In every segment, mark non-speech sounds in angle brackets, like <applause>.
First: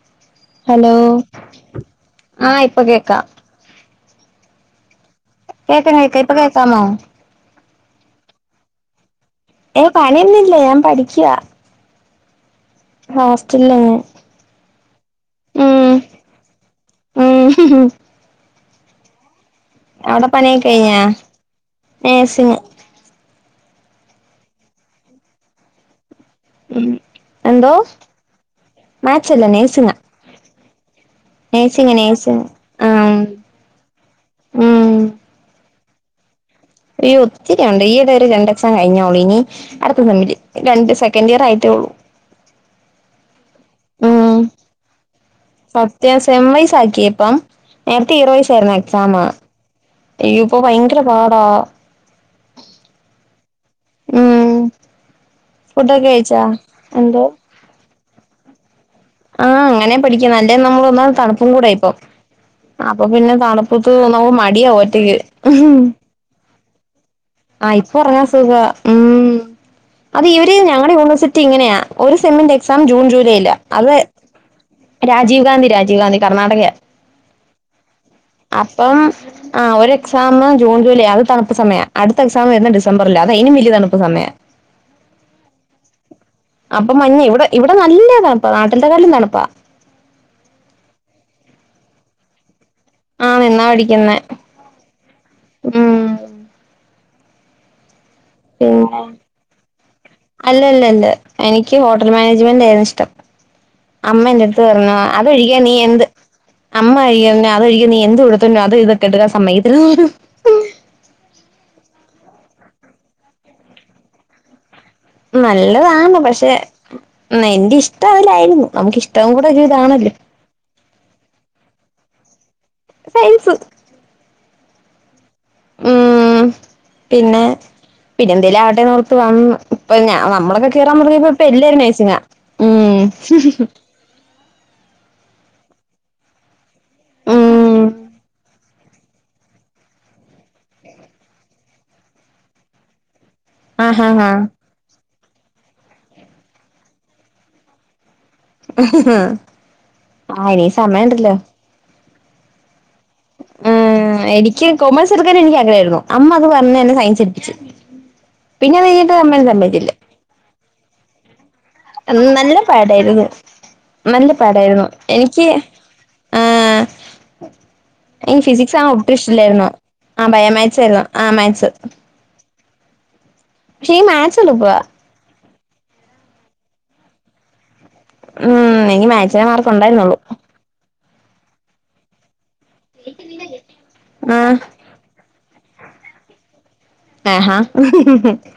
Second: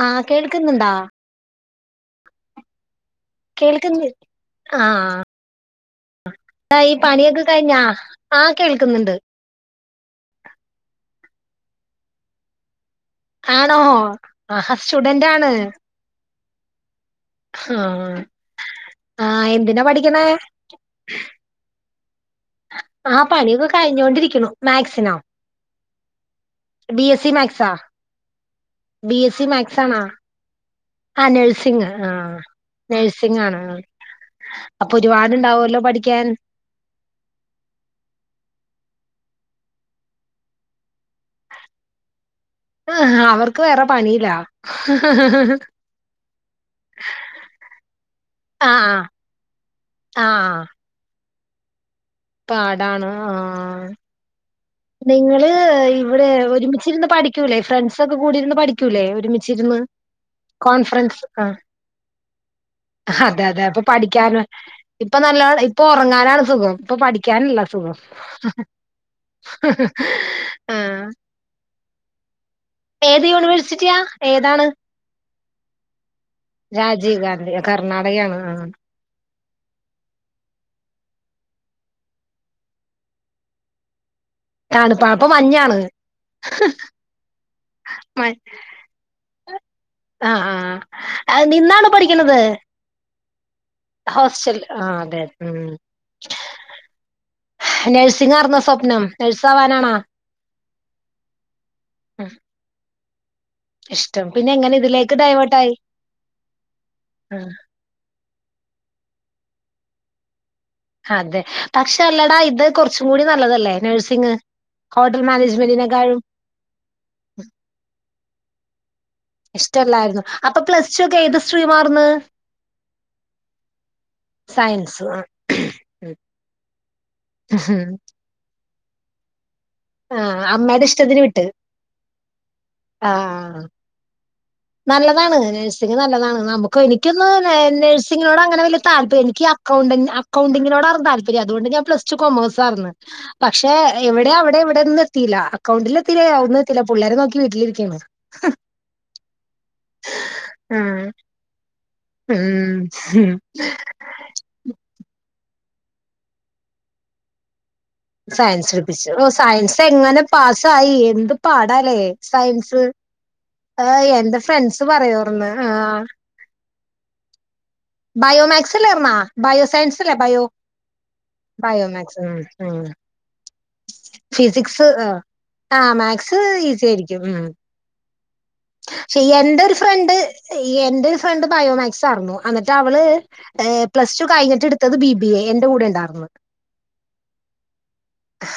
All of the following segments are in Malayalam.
ആഹ് കേൾക്കുന്നുണ്ടാ ഹലോ ആഹ് ഇപ്പൊ കേക്ക കേൾക്കുന്നി ആഹ് കേക്കാം കേക്കാം ഇപ്പൊ കേക്കാമോ എന്തായി പണിയൊക്കെ കഴിഞ്ഞാ ആഹ് കേൾക്ക് ന്ന്ണ്ട് ഏ പണിയൊന്നില്ല ഞാൻ പഠിക്കുവാ ഹോസ്റ്റലില് ആണോ ഞാൻ ആഹ സ്റ്റുഡന്റ് ആണ ഉം ഉം ആഹ് ആഹ് എന്തിനാ പഠിക്കണേ അവിടെ പണിയക്കെ കഴിഞ്ഞ നഴ് സിങ് ആഹ് പണിയൊക്കെ കഴിഞ്ഞോണ്ടിരിക്ണു മാത്സാ ഉം ബിഎസ്സി മാക്സാ എന്തോ ബിഎസ്സി മാച്ചല്ല മാക്സ് നേഴ്സിങ്ങാ ആണാ ആഹ് നഴ്സിംഗ് നേഴ്സിങ് ആഹ് നേഴ്സിങ് ആഹ് നഴ്സിംഗ് ആണ് ഉം അപ്പൊ ഒരുപാട് ത് ഉണ്ടാവല്ലോ പഠിക്കാൻ ഇയ്യോ ഒത്തിരിയുണ്ട് ഈ ഇട ഒരു രണ്ട് എക്സാം കഴിഞ്ഞെളളൂ ഇനി അട്ത്ത സെമ്മില് രണ്ട് സെക്കൻഡ് ഇയർ ആയിട്ടേ ഉള്ളൂ ഹ് അവർക്ക് വേറെ ഉം പണിയിലാ സത്യം സമ്മയിസ് ആകിയിപ്പം നേരത്തെ ആഹ് ഇറോയിസായിരുന്നു ആഹ് എക്സാമ് അയ്യോ പ്പൊ ആഹ് ഭയങ്കര പാടാ പാടാണ് ആഹ് ഉം നിങ്ങള് ഫുഡൊക്കെ ഇവിടെ കഴിച്ചാ ഒരുമിച്ചിരുന്ന് എന്തോ പഠിക്കൂലേ ഫ്രണ്ട്സ് ഒക്കെ കൂടിരുന്ന് പഠിക്കൂലേ ഒരുമിച്ച് ആഹ് ഇരുന്ന് അങ്ങനെ പഠിക്കണം അല്ലേ നമ്മൾ ഒന്നാമത് കോൺഫ്രൻസ് അ തണുപ്പും കൂടെ ഇപ്പം അപ്പൊ പിന്നെ അതെ അതെ പ്പൊ തണുപ്പത്ത് നമുക്ക് പഠിക്കാലോ മടിയാവും ഒറ്റക്ക് ഇപ്പൊ നല്ല ഇപ്പൊ ഉറങ്ങാനാണ് സുഖം ഇപ്പൊ പഠിക്കാനല്ല ആഹ് ഇപ്പൊ സുഖം ഉറങ്ങാൻ സുഖാ ആ ഞങ്ങളെ യൂണിവേഴ്സിറ്റി ഇങ്ങനെയാ ഒരു സെമിന്റെ എക്സാം ജൂൺ ഏത് ജൂലൈയി ലാ അത് യൂണിവേഴ്സിറ്റിയാ ഏതാണ് രാജീവ് ഗാന്ധി രാജീവ് ഗാന്ധി കർണാടകയാ രാജീവ് ഗാന്ധി കർണാടകയാണ് ആ അപ്പം ആഹ് ഒരു എക്സാം ജൂൺ ജൂലൈ യാ അത് തണുപ്പ് സമയ അടുത്ത എക്സാം വരുന്ന ഡിസംബർലാ അത് അയിലും വലിയ തണുപ്പ് സമയ തണുപ്പാ അപ്പൊ മഞ്ഞാണ് അപ്പൊ മഞ്ഞ് ഇവിടെ ഇവിടെ നല്ല തണുപ്പാ നാട്ടിലത്തെ കാളിലും തണുപ്പാ ആഹ് ആഹ് നിന്നാണൊ പഠിക്കണത് ആഹ് നിന്നാ പഠി ഹോസ്റ്റൽ ആഹ് അതെ മം ഉം നെഴ്സ് ഇതാർന്നോ സ്വപ്നം നഴ്സാവാനാണാ അല്ല ല്ല അല്ല എനിക്ക് ഹോട്ടൽ ഉം മാനേജ്മെന്റ് ആയിരുന്നു ഇഷ്ട്ടം ഇഷ്ടം അമ്മന്റെ പിന്നെ അടുത്ത് എങ്ങനെ പറഞ്ഞു ഇതിലേക്ക് അതൊഴികേ നീ ഡൈവേർട്ടായി എന്ത് അമ്മ ആ ഴി നീ എന്തു വിടുത്തന്ന അത് ഇത്ക്കെടുക്ക സമയിക്കത്തില്ലെന്ന് പറഞ്ഞു അതെ പക്ഷെ അല്ലടാ ഇത് കുറച്ചും കൂടി നല്ലതല്ലേ നേഴ്സിങ് നല്ലതാണ് പക്ഷെ എന്റെ ഇഷ്ട്ടം അതിലായിരുന്നു നമുക്കിഷ് ഇഷ്ടല്ലാരുന്നു അപ്പൊ പ്ലസ് ടു ഒക്കെ ഏത് ശ്രീമാർന്ന് സയൻസ് സയൻസ് ആഹ് മം പിന്നെ പിന്നെ എന്തേല് ആവട്ടെ ന്നോർത്ത് വന്ന് ഇപ്പോ ഞാ ആ നമ്മളൊക്കെ അമ്മയുടെ കേറാൻ ഇഷ്ടത്തിന് തൊങ്ങിയപ്പൊ വിട്ട് ഇപ്പം എല്ലാരും നേയ്സിങ്ങാ ഉം ആ നല്ലതാണ് നേഴ്സിംഗ് നല്ലതാണ് നമ്മക്ക് എനിക്കൊന്ന് നേ ഉം നേഴ്സിങ്ങിനോട് അങ്ങനെ വല്ല്യ താല്പ്എനിക്ക് അക്കൗ അക്കൗണ്ടിങ്ങിനോടാണ് താല്പര്യം അത് കൊണ്ട് ഞാന് പ്ലസ്ടു കൊമേഴ്സ് ആർന്ന് പക്ഷേ ആഹ് ഹാ ഹാ ഇവടെ അവടെ ഇവടെ വി <unintelligible> എത്തില്ല അക്കൗണ്ടിലും എത്തില്ലാ എവടെയും എത്തില്ലാ പിള്ളേരെ നോക്കി വീട്ടിലിരിക്ക്യാ ആഹ് ഇനി സമയം ഉണ്ടല്ലോ ഉം ഉം ഉം എനിക്ക് കോമേഴ്സ് എടുക്കാന് എനിക്ക് ആഗ്രഹം ആര്ന്നു അമ്മ അത് പറഞ്ഞ് എന്നെ സയൻസ് എടിപ്പിച്ചു സയൻസ് എടുപ്പിച്ചു ഓ സയൻസ് എങ്ങനെ പാസ്സായി എന്ത് പാടാല്ലോ നല്ല സയൻസ് പാടായിരുന്നു ആഹ് നല്ല എൻ്റെ ഫ്രണ്ട്സ് പാടായിരുന്നു എനിക്ക് പറയോറന്ന് ആഹ് ആഹ് നിക്ക് ഫിസിക്സ് ബയോമാക്സ് ആഹ് ഒട്ടും അല്ലായിരുന്നാ ബയോ ഇഷ്ടില്ലാരുന്നു സയൻസ് അല്ലേ ആഹ് ബയോ ബയോമാക്സ് ആരുന്നു ആഹ് മാക്സ് ബയോമാക്സ് ഫിസിക്സ് ആഹ് ആഹ് മാക്സ് ഈസി ആയിരിക്കും ഉം ഉം എനിക്ക് ശേ മാത്സിന് എന്റെ മാർക്ക് ഒര് ഫ്രണ്ട് ഉണ്ടായിരുന്നുള്ളൂ എന്റെ ഒരു ഫ്രണ്ട് ബയോമാക്സ് ആറ്ന്നു എന്നിട്ട് അവള് എ പ്ലസ് ടു ആഹ് കഴിഞ്ഞിട്ട് എട് ത്തത് ബി ബി എ എന്റെ കൂടെ ഇണ്ടാർന്ന് ഏഹാ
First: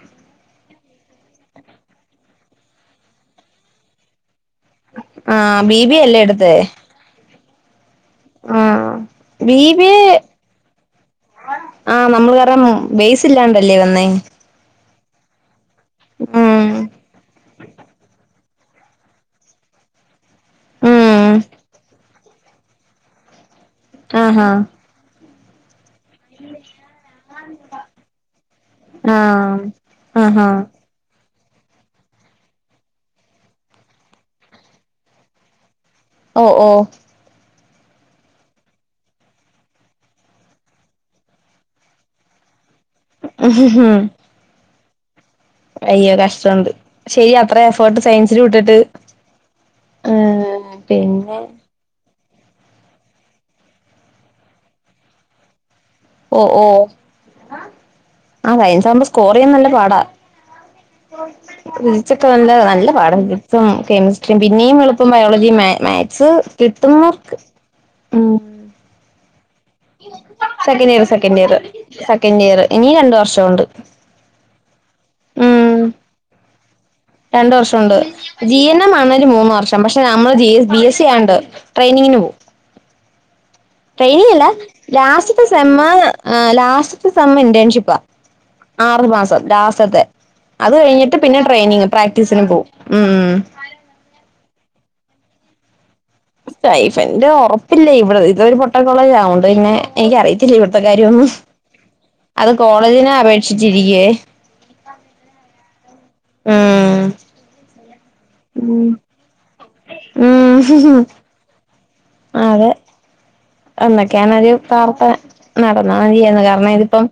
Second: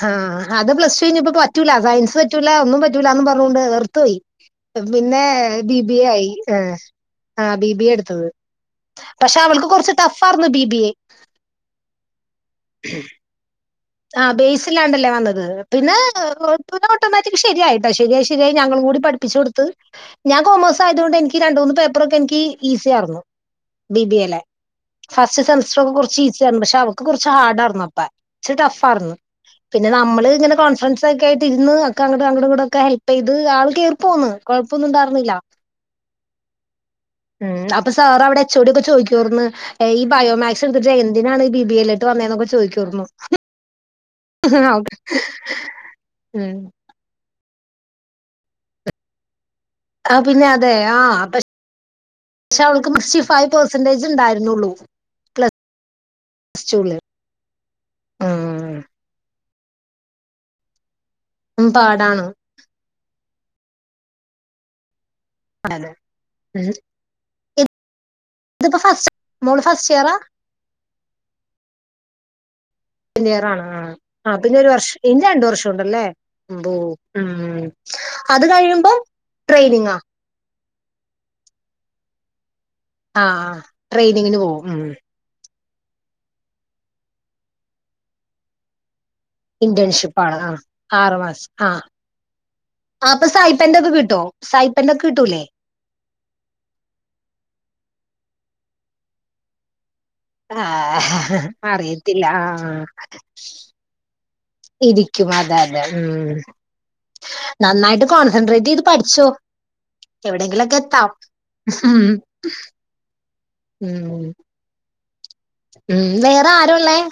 ആഹ് അത് പ്ലസ് കയിഞ്ഞപ്പൊ പറ്റൂല്ലാ സയൻസ് പറ്റൂല്ലാ ഒന്നും പറ്റൂല്ലാ എന്ന് പറഞ്ഞൊണ്ട് വേറ്ത്ത് പോയി പിന്നെ ബി ബി എ ആയി ആഹ് ആഹ് ബി ബി എ എട്ത്തത് ആഹ് പക്ഷേ ബി അവൾക്ക് ബി കൊറച്ച് എ ടാഫാർന്നു ബി ബി യെ <unintelligible> ഇല്ലാണ്ടെ ല്ലേ വന്നേ ആഹ് ബേസ് ഇണ്ടാല്ലേ വന്നത് പിന്നെ ഉം പിന്നെ ഓട്ടോമാറ്റിക് കരിയായിട്ടോ കര്യായായി ശെര്യാ <unintelligible> ഞങ്ങളും കൂടി പഠിപ്പിച്ചു കൊടുത്ത് ഞാ കോമേഴ്സ് ആയത് കൊണ്ട് ഉം എനി രണ്ടണ്ട് മൂന്ന് പേപ്പറൊക്കെ എനിക്ക് ഇസി ആർന്നു ബി ബി അല്ലോ ആഹാ ഫസ്റ്റ് സെമസറ്റ്ക്കേ കൊറാ ച്ച് ഈസിയാർന്നു പക്ഷെ അവൾക്ക് കൊറച്ച് ഹാർഡാർന്നു അപ്പെ ഇച്ചിരി ടാഫാർന്ന് ആഹ് പിന്നെ നമ്മള് ആഹാ ഇങ്ങനെ കൊ ഫ്രണ്ട്സ ഒക്കെ ആയിട്ട് ഇര്ന്ന് ഒക്കെ അങ്ങട്ട് ഇങ്ങട്ട് ഒക്കെ ഹെൽപ്പ് ചെയ്ത് ആള് കേയറി പോന്ന് കൊഴപ്പൊന്നും ഇണ്ടാരുന്നില്ലാ ഓ ഓ ഉം അപ്പൊ സാർ അവടെ എച്ചേടിക്കെ ചോയിക്ക്യാർന്ന് ഈ ബയോമാക്സ് എട്ത്തിട്ട് എന്തിനാണ് ബി ബി അല്ല്ലോട്ട് വന്നേതന്നൊക്കേ ചോദിക്കാറ്ന്നു <unintelligible> അയ്യോ കഷ്ടം ഉം ഒണ്ട് ശെരി അത്ര എഫേർട്ട് സയൻസില് ഇട്ടിട്ട് ആഹ് പിന്നെ അതെ ആഹ് അ പക്ഷെ അവൾക്ക് സിക്സ്റ്റി ഫൈവ് പെർസെന്റേജ് ഒണ്ടായിര്ന്നോള്ളൂ പ്ല ഓ ഓ ആഹ് ഉം സയാൻസ് ആവ്മ്പോ സ്കോർ ചെയ്യാൻ നല്ല പാടാ ഉം, പാടാണ് <unintelligible> നല്ല പാടാ <unintelligible> കെമിസ്ട്രിയും പിന്നെയും എള്പ്പം ബായോ ജിയും മാകസ് ഉം കിട്ട്ന്നോർക്ക് ഉം ഇതിപ്പോ ഫസ്റ്റ് മോള് ഫസ്റ്റ് ഇയറാ second year second year second year ഇനി രണ്ട് വർഷോണ്ട് ആഹാ പിന്നെ ഒര് വർഷം ഇനി രണ്ട് വർഷം ഉണ്ടാല്ലോ രണ്ട് വർഷോണ്ട് ജി എൻ എം ആണേല് മൂന്ന് വർഷം ട്രെയിനിങ്ങാ പക്ഷേ ഞ നമ്മള് ബി ബിഎസ് സി ആണ്ട് ട്രെയിനിങ്ങിന് പോകും ആ ആ ട്രെയിനിങ് ട്രെയിനിങ്ങിന് അല്ലാ പോവും ഉം ലാസ്റ്റ് ലാസ്റ്റ് സെമ് ആഹ് ലാസ്റ്റ് സെമ് ഇന്റേൺഷിപ്പാ ആറ് മാസം ലാസ്റ്റത്തെ ഇന്റേൺഷിപ്പ് ആണ് ആ അത് ആറു കഴിഞ്ഞിട്ട് പിന്നെ മാസം ട്രെയിനിങ് പ്രാക്ടീസിന് പോവും ഉം പ്പെന്റെ ഒക്കെ കിട്ടോ സായിപ്പേൻ്റെ ഒക്കെ കിട്ടൂല്ലോ സൈഫന്റെ ഒറപ്പില്ലേ ഇവടെ ഇതൊ ഒര് പൊട്ടാ കോളേജ് ആയ്കൊണ്ട് ഇങ്ങനെ എനിക്കറി ഇല്ലാ ആ ഇവടുത്തെ കാര്യം അറിയത്തില്ല ആ അത് ആ. കോളേജിനെ അപേക്ഷിച്ച് ഇരിക്ക്യായോ ഇരിക്കും അതെ അതെ ഉം ഉം നന്നായിട്ട് കോൺസെൻട്രേറ്റ് ചെയ്ത് ഉം പഠിച്ചോ എവിടെങ്കിലൊക്കെ എത്താം ഹ് മ് ആ അതെ എന്നൊക്കെയാണ് ഒരു പ്രാർത്ഥന നടന്നാ ഉം മതിയായിരുന്നു വേറെ കാരണം, ആരുള്ളേ ഇതിപ്പം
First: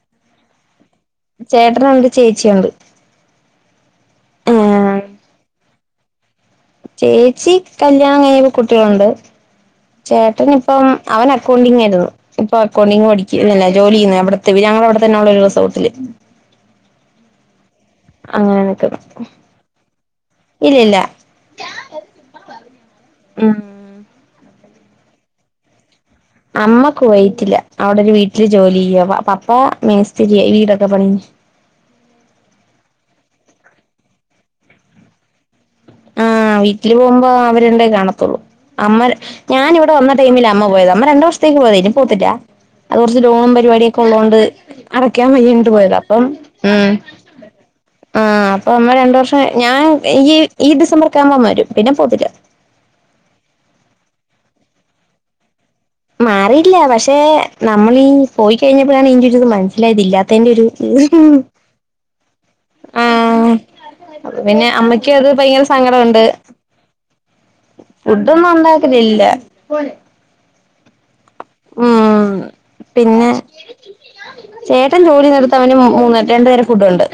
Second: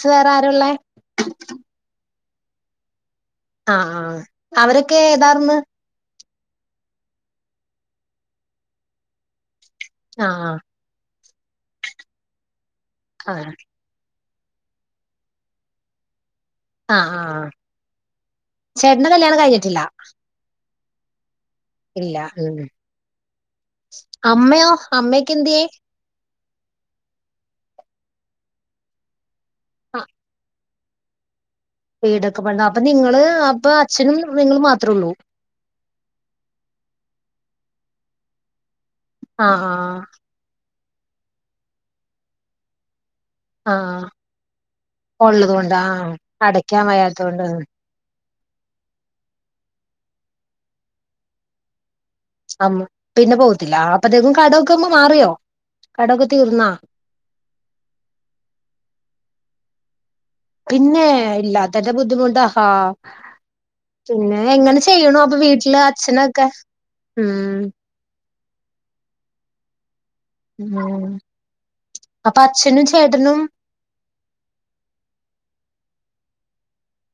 <unintelligible> വേറെ ആരുള്ളേ? ചേട്ടനുണ്ട്, ചേച്ചിയുണ്ട്. ആഹ്, അവരൊക്കെ ആഹ് ഏതാർന്ന്? ചേച്ചി കല്യാണം കഴിഞ്ഞിപ്പ കുട്ടികളുണ്ട്, ആഹ് ചേട്ടനിപ്പം അവനക്കൗണ്ടിങ്ങായിരുന്നു. ഇപ്പൊ അക്കൗണ്ടിങ് പഠിക്ക ആഹ് <unintelligible> ജോലി ചെയ്യുന്നെ അവിടത്തെ, ഞങ്ങളവിടെത്തന്നെ ഉള്ള ഒരു റിസോർട്ടില് അ ആഹ് ആഹ്, അങ്ങനെ ചേട്ടന്റെ കല്യാണം കഴിഞ്ഞിട്ടില്ല. ഇല്ലില്ലാ ഇല്ല ഉം. ഉം അമ്മയോ അമ്മയെക്കെന്ത്യേ? അമ്മ കുവൈറ്റിലാ, അവിടൊരു വീട്ടില് ജോലി ചെയ്യുവാ. പ പപ്പാ ആഹ് മേസ്തിരിയാ വീടൊക്കെ പണിയുന്ന വീടൊക്കെ പണി അപ്പൊ നിങ്ങള് അപ്പൊ, അച്ഛനും നിങ്ങളും മാത്രൊള്ളൂ. ആഹ്, വീട്ടില് പോകുമ്പോ അവരണ്ടേ കാണത്തുള്ളൂ. അമ്മ ആഹ് ഞാനിവിടെ ആഹ് വന്ന ടൈമിലാ അമ്മ പോയത്. അമ്മ രണ്ടുവർഷത്തേക്ക് പോയതാ ഇനി പോവത്തില്ല അത് കുറച്ച് ലോണും പരിപാടിയൊക്കെ ആഹ് ഉള്ളത് കൊണ്ട് അടക്കാൻ ഉള്ളത് വയ്യാഞ്ഞിട്ട് കൊണ്ട് പോയതാ ആഹ് അപ്പം അടയ്ക്കാൻ ഉം വയ്യാത്തോണ്ട് ആഹ് അപ്പൊ അമ്മ രണ്ടു വർഷം, ഞാൻ ഇയ്യ് ഈ ഡിസംബറൊക്കാവുമ്പൊ അമ്മ വരും, പിന്നെ പോവത്തില്ല. അമ്മ് പിന്നെ പോവത്തില്ല, അപ്പത്തേക്കും കട ഒക്കമ്മ മാറിയോ? കടൊക്കെ തീർന്നാ മാറിയില്ല പക്ഷേ, നമ്മളീ പോയി കഴിഞ്ഞപ്പോഴാണ് ഇതിന്റെ ഒരിത് മനസ്സിലായത് ഇല്ലാ പിന്നേ, ഇല്ലാത്തേന്റെ ബുദ്ധിമുട്ട് അ ഹാ ആഹ് അപ്പൊ പിന്നേ, പിന്നെ എങ്ങനെ അമ്മയ്ക്കും ചെയ്യ്ണു അത് അപ്പൊ ഭയങ്കര വീട്ടില് അച്ഛനൊക്കെ? ഊം ഫുഡ്ഡൊന്നും ഉണ്ടാക്കലില്ല. ഉം ഊം. അപ്പൊ അച്ഛനും പിന്നെ, ചേട്ടനും ചേട്ടൻ ജോലി <unintelligible> അവനും മൂന്ന്, രണ്ടു നേരം ഫുഡ്ഡുണ്ട്.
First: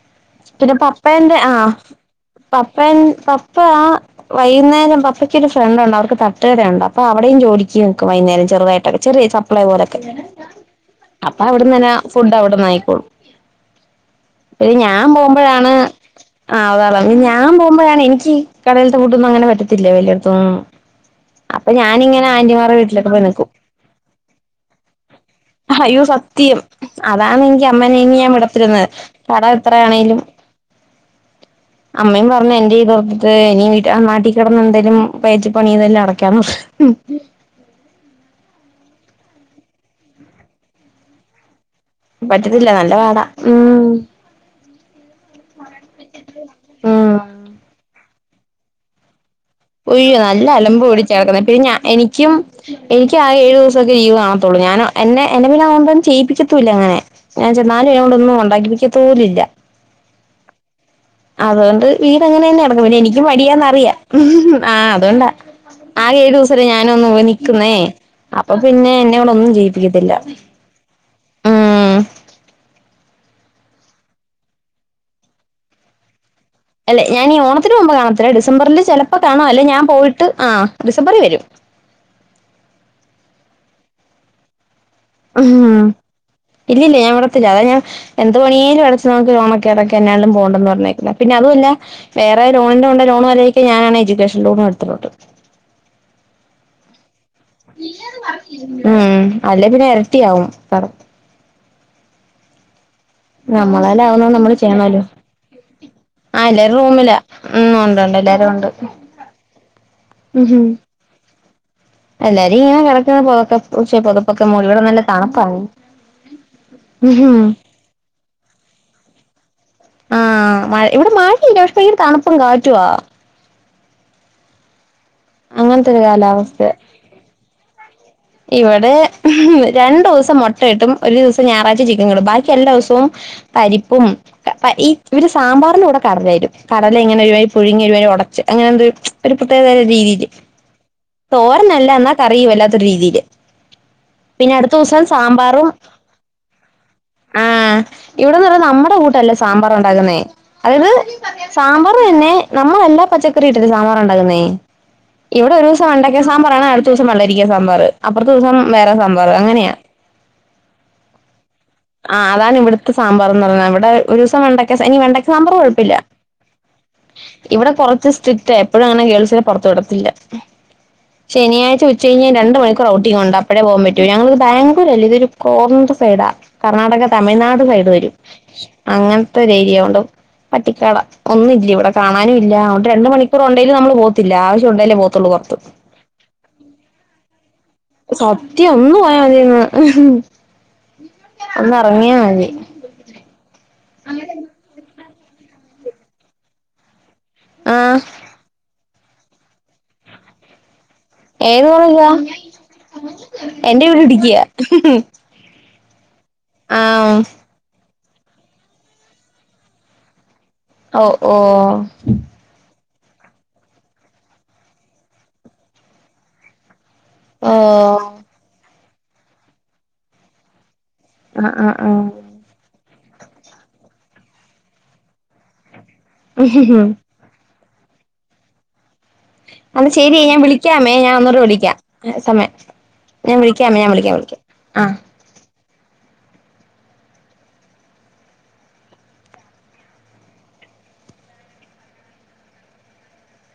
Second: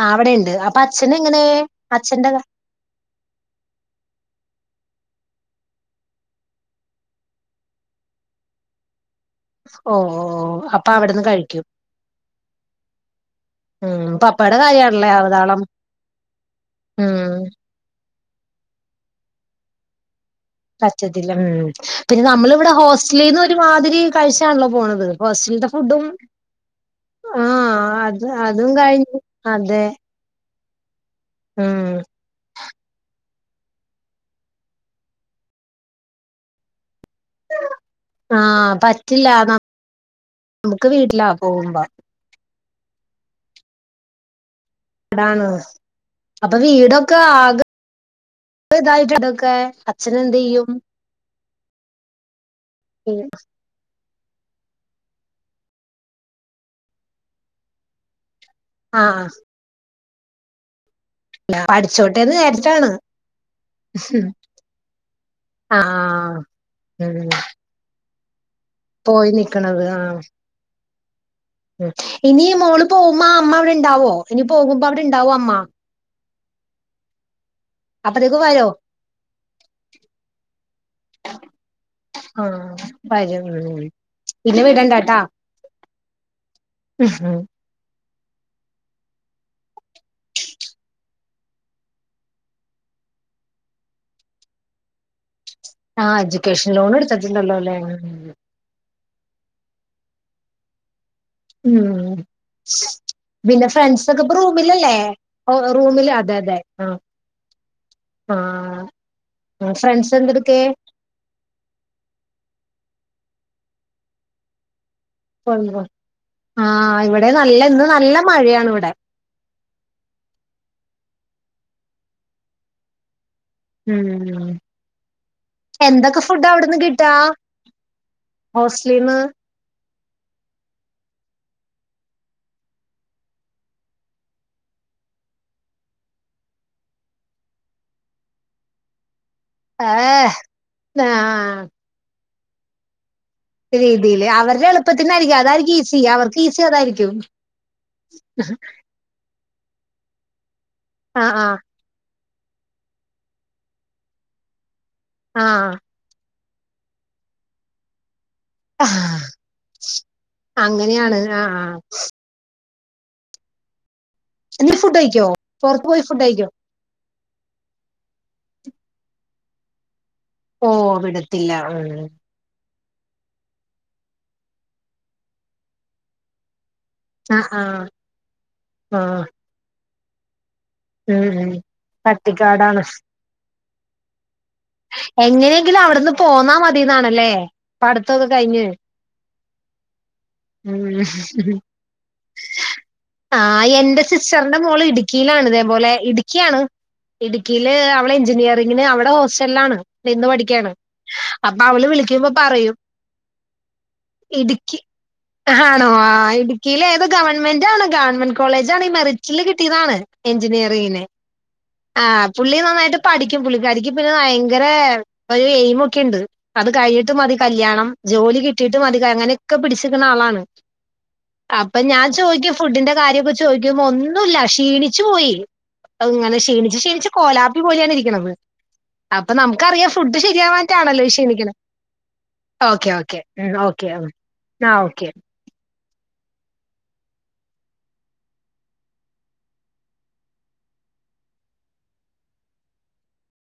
ആ അവിടെണ്ട് പിന്നെ അപ്പൊ അച്ഛന് പപ്പയെന്തെ, എങ്ങനെ ആഹ് അച്ഛന്റെ പപ്പൻ പപ്പ ആഹ് വൈകുന്നേരം പപ്പയ്ക്കൊര് ഫ്രണ്ടുണ്ട്. അവർക്ക് തട്ടുകട ഉണ്ട്. അപ്പൊ അവിടെയും ജോലിക്ക് നിക്കും വൈന്നേരം, ചെറുതായിട്ടൊക്കെ ചെറിയ ചപ് ഓ പോലൊക്കെ. അപ്പൊ അവിടുന്ന് അപ്പൊ കഴിക്കും അവിട്ന്നന്ന ഫുഡ്ഡവിടന്നായിക്കോളും. അവിടന്നായിക്കോളും ഉം പപ്പേടെ കാര്യ ഞാൻ പോവ്മ്പഴാണ്, ആഹ് <unintelligible> ഉം ഞാൻ പോവു മ്പഴാണ് എനിക്ക് കടേൽത്തെ ഫുഡ്ഡൊന്നും അങ്ങനെ പറ്റത്തില്ല, വലിയോട്ത്ത്ന്നൊന്നും. പറ്റത്തില്ല ഉം. പിന്നെ നമ്മളിവിടെ വീട്ടിലൊക്കെ ഹോസ്റ്റലീന്ന് ഒരു മാതിരി കഴിച്ചാണല്ലോ പോണത്. ഹോസ്റ്റലിത്തെ ഹയ്യോ ഫുഡും സത്യം. അതാണ് എങ്കി ആഹ് അമ്മനെ ഇനി അത് ഞാൻ വിടത്തി അതും ല്ലെന്ന്. കഴിഞ്ഞ് കടം അതെ എത്രയാണേ <unintelligible> ഉം അമ്മയും പറഞ്ഞ് എന്റെ ഈ <unintelligible> ഇനി വീട്ടി ആ നാട്ടി കെടന്ന് എന്തേലും പയറ്റി പണി ചെയ്തെല്ലാം അടക്കാന്നു പറഞ്ഞു. ആഹ് പറ്റില്ല, ന <unintelligible> മുക്ക് വീട്ടിലാ പോകുമ്പം പറ്റത്തില്ല നല്ല പാടാ ഉം. ടാണ്. അപ്പൊ ഉം വീടൊക്കെ ആകെ <unintelligible> ഇതായിട്ട്ണ്ടൊക്കെ ഉയ്യോ നല്ല അലമ്പ് പിടിച്ചാ കെടക്കുന്നെ പിന്നെ ഞാ, എനിക്കും എനിക്ക് ആകെ ഏഴ് ദിവസ <unintelligible> ലീവാവത്തൊള്ളു. ഞാന് എന്നെ എന്നെ പിന്നതോണ്ടൊന്നും ചെയ്യിപ്പിക്കത്തൂല്ലങ്ങനെ. ഞാൻ ചെന്നാലും എന്നെ കൊണ്ടൊന്നു ആഹ് ഉണ്ടാക്കിപ്പിക്കത്തോലുമില്ല. അതുകൊണ്ട്, പഠിച്ചോട്ടെന്ന് വീടങ്ങനെന്നെ കെടക്കും വിചാരിച്ചിട്ടാണ് പിന്നെ, എനിക്ക് മടിയാന്നറിയാം. ആഹ് ഉം ആഹ് അതുകൊണ്ടാ, ആ ആകെ ഏഴൂസല്ലേ ഞാനു ഒന്ന് പോയി ഉം. നിക്ക്ന്നേ അപ്പൊ പിന്നെ, പോയി എന്നോടൊന്നും നിക്കണത് ചെയ്യിപ്പിക്കത്തില്ല. ആഹ് ഉം ഇനി മോള് പോവുമ്പോ ആ അമ്മ അവിടെ ഇണ്ടാവോ? ഇനി പോകുമ്പോ അവിടെ ഇണ്ടാവോ അമ്മ? അല്ലെ ഞാനീ ഓണത്തിന് പോകുമ്പോ കാണത്തില്ല. അപ്പത്തേക്ക് വരോ ഡിസംബറില് ചെലപ്പൊ കാണും, അല്ലേ ഞാൻ പോയിട്ട് ആഹ് ഡിസംബറി വരും. ആഹ് വരും. മ് ഹ് പിന്നെ വിടണ്ടാ ഹ് ഉം. ഇല്ലില്ല ഞാൻ വിടത്തില്ല, അതാ ഞാൻ എന്ത് പണിയേലും അടച്ച് നമുക്ക് ലോണൊക്കെ അടക്ക, എന്നാലും പോണ്ടെന്ന് പറഞ്ഞേക്ക്ന്നെ. പിന്നെ അതുവല്ല വേറേ ലോണിന്റെ കൊണ്ട ലോണും <unintelligible> ഞാനാണേ എ്യൂക്കേഷൻ ലോണും എടുത്തിട്ടുണ്ട്. ആഹ് എജ്യുക്കേഷൻ ലോണ് ട് ത്ത് ഉം അല്ല പിന്നെ ഇരട്ടിയ ആവുംും സറ ഉം പിന്നെ നമ്മളേല് ഫ്രണ്ട്സ് ഒക്കെ ആവുന്നത് ഇപ്പ നമ്മള് റൂമിലല്ലേ ചെയ്യണല്ലോ ഓ റൂമില് അതെ അതെ എല്ലാരും ആ റൂമിലാ ഉം ഉണ്ട്ുണ്ട് എല്ലാരും ഉണ്ട് ഫ്രണ്ട്സ് ഉം എന്തൊക്കെയെ ഹും എല്ലാരും ഇങ്ങനെ കടക്കുന്ന പുൊതക്ക പക്ഷേ പതുപ്പൊക്കെ മൂള ഇവിടെ നല്ല കൊ തണുപ്പാണ് ആ് ഉം ഇവിടെ ഹും നല്ല ഇന്ന് നല്ല മഴയാണ് ഇവിടെ ആഹ്ഴ ഇവിടെ മഴയില്ല പക്ഷെതണുപ്പും കാറ്റുവാ ഉം അങ്ങനത്തൊരു എന്തൊക്കെ ഫുഡ് കാലാവസ്ഥയാ അവിടുന്ന് കിട്ടാ ഇവിടെ ഹോസ്റ്റലിന്ന് രണ്ടു ദിവസം മുട്ടയിട്ടും ഒരു ദിവസം ഞായറാഴ്ച ചിക്കൻ കിടും ബാക്കി എല്ലാ ദിവസവും പരിപ്പും ഈ ഇവര് സാമ്പാറിന്റെ കൂടെ കടലായിും കടല ഇങ്ങനെ ഒരു പുഴുങ്ങി ഒരു ഉടച്ച് അങ്ങനെന്ത ഒരു പ്രത്യേകത രീതിയില് ഏഹ് ആഹ് തോരനല്ല എന്ന അറിയും വല്ലാത്ത ഒരു രീതിൽ രീതിയില് അവരുടെ എളുപ്പത്തിനായിയിരിക്കും സാമ്പാറും അതായിരിക്കും ഈസി അവർക്ക് ഈസി അതായിരിക്കും ആഹ് ഇവിടെന്ന് പറ നമ്മുടെ കൂട്ടല്ലേ സാമ്പാർ ഉണ്ടകുന്നേ അതായത് ആഹ് സാമ്പാർ തന്നെ നമ്മളെല്ലാ പച്ചക്കറി ഇട്ടിട്ട് സാമാർ ഉണ്ടാക്കുന്നേ ഇവിടെ ഒരു ആഹ് ദിവസം ഉണ്ടാക്കി സാമ്പാറാണ് അടുത്ത ദസം വെള്ളരിക്ക സാർ അപ്പുത്തെ ദിവസം ആഹ് വേറെ ആഹ് സാമ്പാർ അങ്ങനെയാ അങ്ങനെയാണ് ആ ആ ആഹ് അതാണ് ഇവിടുത്തെ സാമ്പാർന്ന് പറഞ്ഞത് ഇവിടെ ഒരു ദിവസം നീ വെണ്ടക്ക ഫുഡ് ഇനി കഴിക്കോ വെണ്ടക്ക സാമ്പാർ പുറത്ത് കുഴപ്പില്ല പോയി ഫുഡ് കഴിക്കോ ഇവിടെ കുറച്ച് സ്ട്രിക്റ്റ എപ്പോഴും അങ്ങനെ ഗേൾസെ പുറത്തു വിടത്തില്ല ഓ വിടത്തില്ല ശനിയാഴ്ച ഉം ഉച്ച കഴിഞ്ഞൽ രണ്ട മണിക്കൂർ ക്രൗഡി ഉണ്ട് അപ്പോടെേ പോകാൻ പറ്റൂ ഞങ്ങളത് ബാ്ലൂർല്ല ഇൊ ഒരു കോർണർ സൈഡാ കർണാടക ആഹ് തമിഴ്നാട് ആഹ് സൈഡ് വരും ആഹ് അങ്ങനത്തെ ഒരു ഏരിയ കൊണ്ടണ്ട് പട്ടിക്കാട ഉം ഉം ഒന്നുമില്ലല്ല ഇവിടെ കാണാനും ഇല്ല അ പട്ടിക്കാടാണ് രണ്ട മണിക്കൂർ ഉണ്ടെേിലും നമ്മൾ പോ ത്തില്ല ആവശ്യ ഉണ്ടേലേപോകത്തുള്ളൂ പുറത്തു എങ്ങനെയെങ്കിലും അവിടുന്ന് പോന്നാ മതിന്നാണല്ലേ പഠിത്തൊക്കെ കഴിഞ്ഞ് സത്യം ഒന്ന്ു പോയാ മതിന്ന് ഉ ഒന്ന് ഇറങ്ങിയാ മതി ആ എന്റെ സിസ്റ്ററിന്റെ മോള് ഇടുക്കിയിലാണ് ഇതേപോലെ ഇടുക്കിയ ആാണ് ഇടുക്കിയില് ആഹ് അവടെ എഞ്ചിനീയറിങ്ങിന് അവിടെ ഹോസ്റ്റലിലാണ് നിന്ന് പഠിക്കയാണ് അപ്പൊ ഏത് അവള് കോളേജാ വിളിക്കുമ്പോ പറയും എന്റെ വീട് ഇടുക്കിയാ ഇടുക്കി ആണോ ആ ഇടുക്കിയില ഏത് ആഹ് ഗവൺമെന്റ് ആണോ ഗവൺമെന്റ് കോളേജ് ആാണ് ഈ മെറിച്ചില് കിട്ടിയതാണ് എഞ്ചിനീയറിങ്ങിനന് ഓ ഓ ആ പുള്ളി നന്നായിട്ട് പഠിക്കും പുള്ളിക്കാരിക്ക്പിന്നെ ഭയങ്കര ഒരു എയിമ ഒക്കെുണ്ട് അത് കഴിഞ്ഞിട്ട് മതി ഓ കല്യാണം ജോലി കിട്ടിയിട്ട് മതി അങ്ങനെയൊക്കെ പിടിച്ചിരിക്കുന്ന ആളാണ് ആഹ് ആഹ് അപ്പൊ ഞാൻ ചോയ്ിക്കും ഫുഡിന്റെ കാര്യൊക്കെ ചോയ്ിക്കുമ്പ ഒന്നുമല്ല ക്ഷീണിച്ചു പോയി അ ഇങ്ങനെ ക്ഷീണിു ആഹ് ക്ഷീണിച്ച കോലാപ്പി പോലെയാണ് ഇരിക്കണത് അപ്പൊ എന്നാ നമുക്കറിയാം ശരി ഫുഡ് ഞാൻ വിളിക്കാമേ ശരിയാവാൻട്ടാണല്ലോ ഈ ഞാൻ ഒന്നുകൂടെ ക്ഷീണിക്ക്ണെ വിളിക്കാം സമയം ഓക്കെ ഓക്കെ ഞാൻ ഉ വിളിക്കാമേ ഓക്കെ ഞാൻ വിളിക്കാം വിളിക്കാം ആ ആഹ് ഓക്കെ